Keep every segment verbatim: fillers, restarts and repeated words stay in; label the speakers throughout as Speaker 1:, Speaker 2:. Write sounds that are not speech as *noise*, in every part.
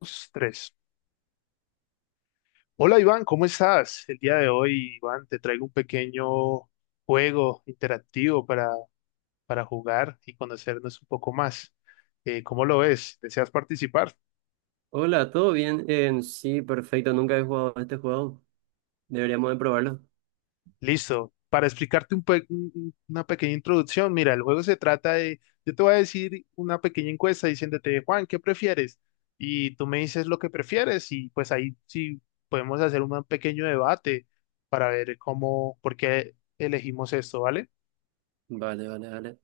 Speaker 1: Dos, tres. Hola Iván, ¿cómo estás? El día de hoy, Iván, te traigo un pequeño juego interactivo para, para jugar y conocernos un poco más. Eh, ¿cómo lo ves? ¿Deseas participar?
Speaker 2: Hola, ¿todo bien? Eh, sí, perfecto, nunca he jugado a este juego. Deberíamos de probarlo.
Speaker 1: Listo. Para explicarte un pe- un- un- una pequeña introducción, mira, el juego se trata de, yo te voy a decir una pequeña encuesta diciéndote, Juan, ¿qué prefieres? Y tú me dices lo que prefieres y pues ahí sí podemos hacer un pequeño debate para ver cómo, por qué elegimos esto, ¿vale?
Speaker 2: Vale, vale, vale.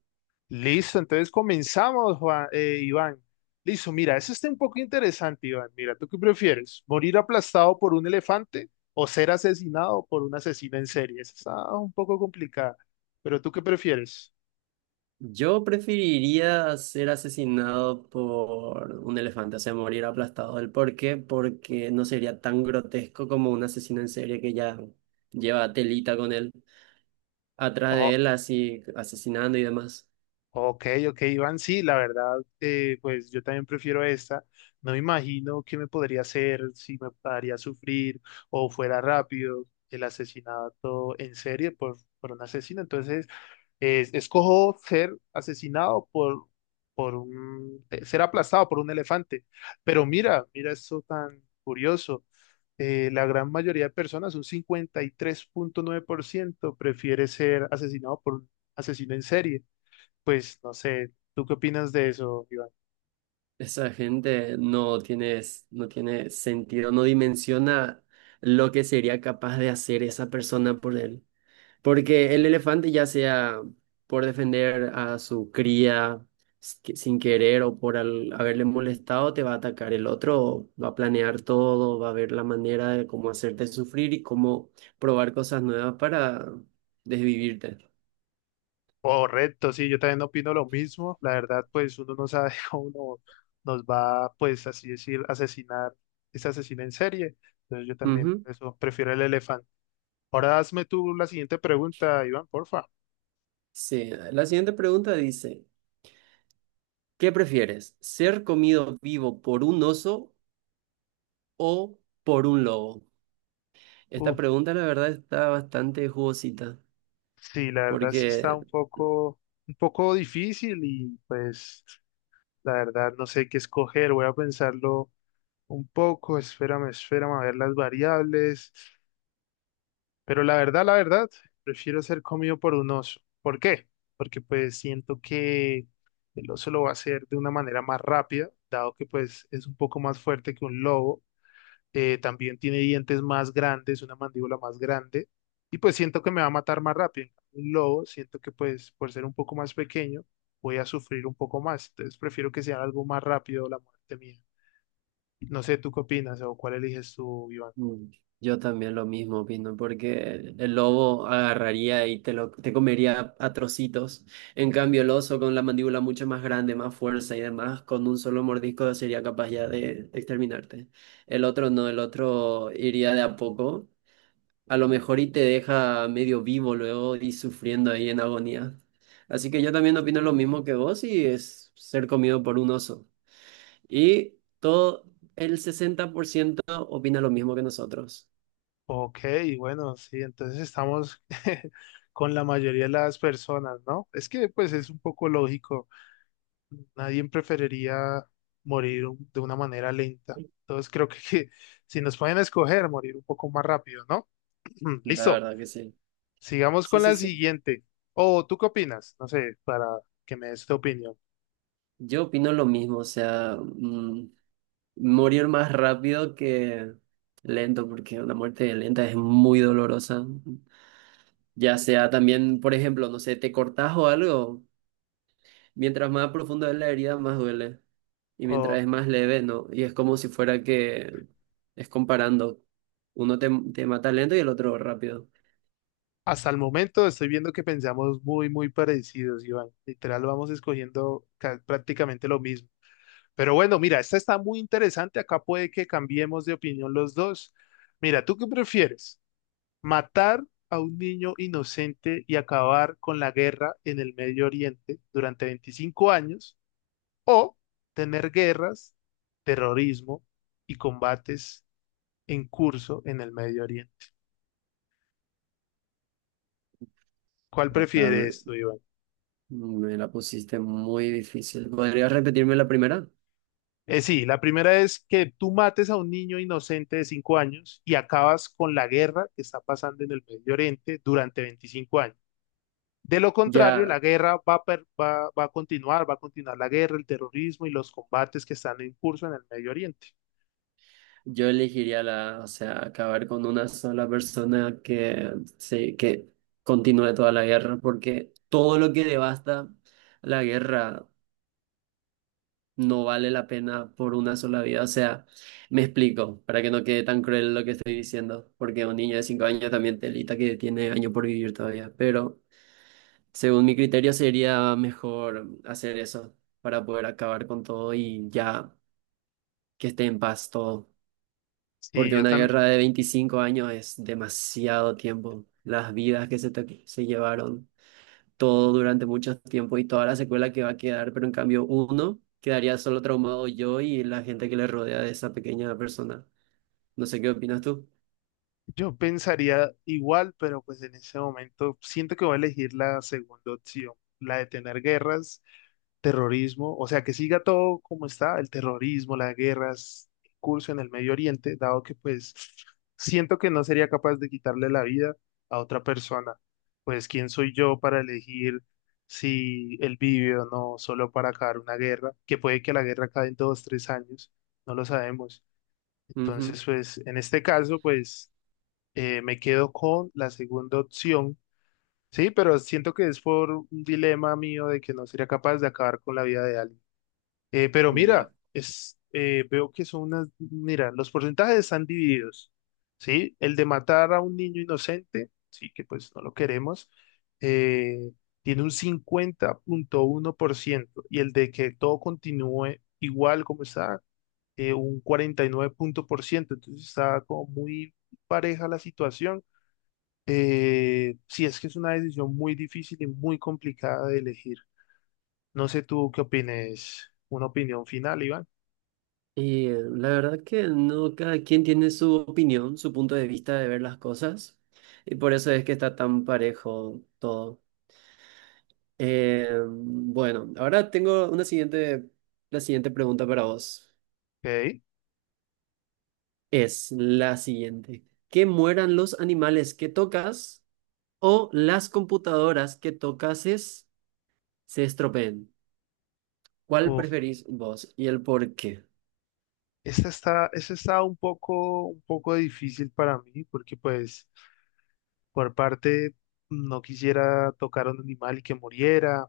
Speaker 1: Listo, entonces comenzamos, Juan, eh, Iván. Listo, mira, eso está un poco interesante, Iván. Mira, ¿tú qué prefieres? ¿Morir aplastado por un elefante o ser asesinado por un asesino en serie? Esa está un poco complicada, pero ¿tú qué prefieres?
Speaker 2: Yo preferiría ser asesinado por un elefante, o sea, morir aplastado. ¿El por qué? Porque no sería tan grotesco como un asesino en serie que ya lleva telita con él, atrás
Speaker 1: Oh,
Speaker 2: de él así asesinando y demás.
Speaker 1: ok, ok, Iván, sí, la verdad, eh, pues yo también prefiero esta. No me imagino qué me podría hacer, si me haría sufrir o fuera rápido el asesinato en serie por, por un asesino. Entonces, es- escojo ser asesinado por, por un, eh, ser aplastado por un elefante. Pero mira, mira esto tan curioso. Eh, la gran mayoría de personas, un cincuenta y tres punto nueve por ciento prefiere ser asesinado por un asesino en serie. Pues no sé, ¿tú qué opinas de eso, Iván?
Speaker 2: Esa gente no tiene, no tiene sentido, no dimensiona lo que sería capaz de hacer esa persona por él. Porque el elefante, ya sea por defender a su cría s- que- sin querer o por al- haberle molestado, te va a atacar. El otro va a planear todo, va a ver la manera de cómo hacerte sufrir y cómo probar cosas nuevas para desvivirte.
Speaker 1: Correcto, sí, yo también opino lo mismo. La verdad, pues uno no sabe *laughs* cómo uno nos va, pues así decir, asesinar, ese asesino en serie. Entonces yo también
Speaker 2: Ujú.
Speaker 1: por eso prefiero el elefante. Ahora hazme tú la siguiente pregunta, Iván, porfa.
Speaker 2: Sí, la siguiente pregunta dice, ¿qué prefieres? ¿Ser comido vivo por un oso o por un lobo? Esta
Speaker 1: Uf,
Speaker 2: pregunta, la verdad, está bastante jugosita.
Speaker 1: sí, la verdad sí está
Speaker 2: Porque
Speaker 1: un poco, un poco difícil y pues la verdad no sé qué escoger. Voy a pensarlo un poco, espérame, espérame a ver las variables. Pero la verdad, la verdad, prefiero ser comido por un oso. ¿Por qué? Porque pues siento que el oso lo va a hacer de una manera más rápida, dado que pues es un poco más fuerte que un lobo, eh, también tiene dientes más grandes, una mandíbula más grande, y pues siento que me va a matar más rápido. En cambio, un lobo, siento que pues por ser un poco más pequeño, voy a sufrir un poco más, entonces prefiero que sea algo más rápido la muerte mía. No sé, ¿tú qué opinas o cuál eliges tú, Iván?
Speaker 2: Mm, Yo también lo mismo opino, porque el el lobo agarraría y te lo te comería a trocitos. En cambio, el oso con la mandíbula mucho más grande, más fuerza y demás, con un solo mordisco sería capaz ya de exterminarte. El otro no, el otro iría de a poco, a lo mejor y te deja medio vivo luego y sufriendo ahí en agonía. Así que yo también opino lo mismo que vos y es ser comido por un oso. Y todo el sesenta por ciento opina lo mismo que nosotros.
Speaker 1: Ok, bueno, sí, entonces estamos *laughs* con la mayoría de las personas, ¿no? Es que pues es un poco lógico. Nadie preferiría morir un- de una manera lenta. Entonces creo que, que si nos pueden escoger, morir un poco más rápido, ¿no? *clears throat*
Speaker 2: La
Speaker 1: Listo.
Speaker 2: verdad que sí.
Speaker 1: Sigamos
Speaker 2: Sí,
Speaker 1: con
Speaker 2: sí,
Speaker 1: la
Speaker 2: sí.
Speaker 1: siguiente. O ¿tú qué opinas? No sé, para que me des tu opinión.
Speaker 2: Yo opino lo mismo, o sea, mm, morir más rápido que lento, porque una muerte lenta es muy dolorosa. Ya sea también, por ejemplo, no sé, te cortas o algo, mientras más profundo es la herida, más duele. Y
Speaker 1: O
Speaker 2: mientras es más leve, ¿no? Y es como si fuera que es comparando. Uno te, te mata lento y el otro rápido.
Speaker 1: hasta el momento estoy viendo que pensamos muy, muy parecidos, Iván. Literal, vamos escogiendo ca- prácticamente lo mismo. Pero bueno, mira, esta está muy interesante. Acá puede que cambiemos de opinión los dos. Mira, ¿tú qué prefieres? Matar a un niño inocente y acabar con la guerra en el Medio Oriente durante veinticinco años o tener guerras, terrorismo y combates en curso en el Medio Oriente. ¿Cuál
Speaker 2: Acá me,
Speaker 1: prefieres tú, Iván?
Speaker 2: me la pusiste muy difícil. ¿Podrías repetirme la primera?
Speaker 1: Eh, sí, la primera es que tú mates a un niño inocente de cinco años y acabas con la guerra que está pasando en el Medio Oriente durante veinticinco años. De lo contrario,
Speaker 2: Ya.
Speaker 1: la guerra va a, per- va, va a continuar, va a continuar la guerra, el terrorismo y los combates que están en curso en el Medio Oriente.
Speaker 2: Yo elegiría la, o sea, acabar con una sola persona que, se- que continúe toda la guerra, porque todo lo que devasta la guerra no vale la pena por una sola vida. O sea, me explico, para que no quede tan cruel lo que estoy diciendo, porque un niño de cinco años también telita que tiene años por vivir todavía, pero según mi criterio sería mejor hacer eso para poder acabar con todo y ya que esté en paz todo.
Speaker 1: Sí,
Speaker 2: Porque
Speaker 1: yo
Speaker 2: una
Speaker 1: también,
Speaker 2: guerra de veinticinco años es demasiado tiempo. Las vidas que se, te- se llevaron, todo durante mucho tiempo y toda la secuela que va a quedar, pero en cambio uno quedaría solo traumado yo y la gente que le rodea de esa pequeña persona. No sé qué opinas tú.
Speaker 1: yo pensaría igual, pero pues en ese momento siento que voy a elegir la segunda opción, la de tener guerras, terrorismo, o sea, que siga todo como está, el terrorismo, las guerras, el curso en el Medio Oriente, dado que pues siento que no sería capaz de quitarle la vida a otra persona. Pues quién soy yo para elegir si él vive o no, solo para acabar una guerra, que puede que la guerra acabe en dos, tres años, no lo sabemos.
Speaker 2: Ujú,
Speaker 1: Entonces, pues en este caso, pues eh, me quedo con la segunda opción. Sí, pero siento que es por un dilema mío de que no sería capaz de acabar con la vida de alguien. Eh, pero
Speaker 2: ya.
Speaker 1: mira, es, eh, veo que son unas, mira, los porcentajes están divididos, ¿sí? El de matar a un niño inocente, sí, que pues no lo queremos, eh, tiene un cincuenta punto uno por ciento y el de que todo continúe igual como está, eh, un cuarenta y nueve punto por ciento. Entonces está como muy pareja la situación. Eh, sí, es que es una decisión muy difícil y muy complicada de elegir. No sé tú qué opines, una opinión final, Iván.
Speaker 2: Y eh, la verdad que no, cada quien tiene su opinión, su punto de vista de ver las cosas, y por eso es que está tan parejo todo. Eh, bueno, ahora tengo una siguiente, la siguiente pregunta para vos.
Speaker 1: Ok.
Speaker 2: Es la siguiente. ¿Que mueran los animales que tocas o las computadoras que tocases se estropeen? ¿Cuál
Speaker 1: Uf,
Speaker 2: preferís vos y el por qué?
Speaker 1: esta está, esta está un poco, un poco difícil para mí, porque pues por parte no quisiera tocar a un animal y que muriera,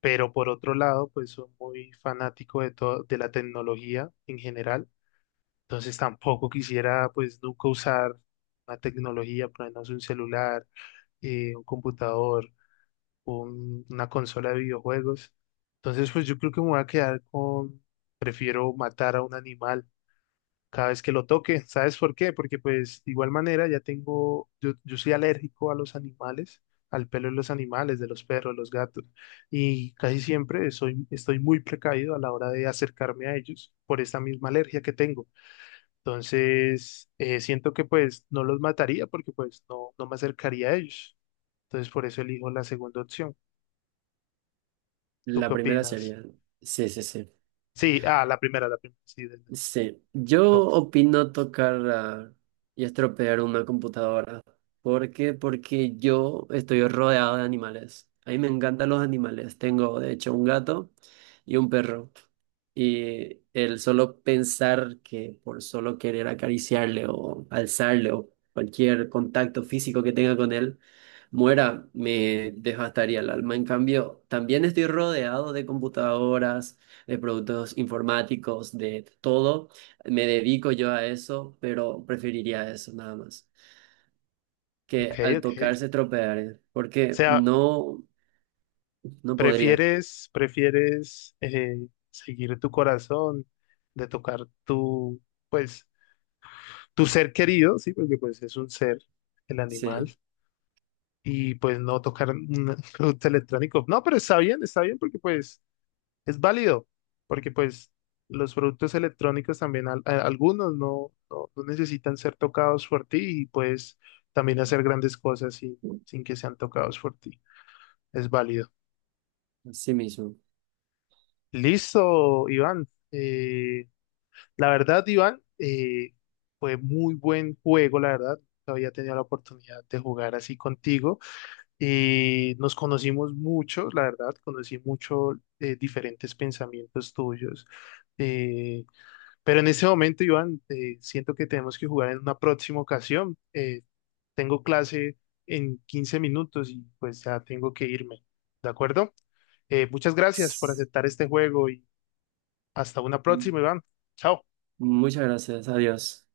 Speaker 1: pero por otro lado, pues soy muy fanático de todo, de la tecnología en general, entonces tampoco quisiera pues nunca usar una tecnología, por lo menos un celular, eh, un computador, un- una consola de videojuegos. Entonces, pues yo creo que me voy a quedar con, prefiero matar a un animal cada vez que lo toque. ¿Sabes por qué? Porque pues de igual manera ya tengo, yo, yo soy alérgico a los animales, al pelo de los animales, de los perros, los gatos, y casi siempre soy, estoy muy precavido a la hora de acercarme a ellos por esta misma alergia que tengo. Entonces, eh, siento que pues no los mataría porque pues no, no me acercaría a ellos. Entonces, por eso elijo la segunda opción. ¿Tú
Speaker 2: La
Speaker 1: qué
Speaker 2: primera
Speaker 1: opinas?
Speaker 2: sería. Sí, sí, sí.
Speaker 1: Sí, ah, la primera, la primera, sí, del del
Speaker 2: Sí, yo
Speaker 1: toque.
Speaker 2: opino tocar ah, y estropear una computadora. ¿Por qué? Porque yo estoy rodeado de animales. A mí me encantan los animales. Tengo, de hecho, un gato y un perro. Y el solo pensar que por solo querer acariciarle o alzarle o cualquier contacto físico que tenga con él, muera, me devastaría el alma. En cambio, también estoy rodeado de computadoras de productos informáticos, de todo. Me dedico yo a eso, pero preferiría eso nada más.
Speaker 1: Ok,
Speaker 2: Que al
Speaker 1: ok. O
Speaker 2: tocar se tropear, ¿eh? Porque
Speaker 1: sea,
Speaker 2: no, no podría.
Speaker 1: ¿Prefieres, prefieres eh, seguir tu corazón, de tocar tu, pues, tu ser querido, sí, porque pues es un ser, el
Speaker 2: Sí,
Speaker 1: animal, y pues no tocar un *laughs* producto electrónico? No, pero está bien, está bien, porque pues es válido, porque pues los productos electrónicos también, al- a- algunos no, no, no necesitan ser tocados por ti y pues también hacer grandes cosas sin, sin que sean tocados por ti. Es válido.
Speaker 2: así mismo.
Speaker 1: Listo, Iván. Eh, La verdad, Iván, eh, fue muy buen juego, la verdad. Había tenido la oportunidad de jugar así contigo. Eh, nos conocimos mucho, la verdad, conocí mucho, eh, diferentes pensamientos tuyos. Eh, pero en este momento, Iván, eh, siento que tenemos que jugar en una próxima ocasión. Eh, tengo clase en quince minutos y pues ya tengo que irme. ¿De acuerdo? Eh, muchas gracias por
Speaker 2: S-
Speaker 1: aceptar este juego y hasta una próxima, Iván. Chao.
Speaker 2: Muchas gracias, adiós.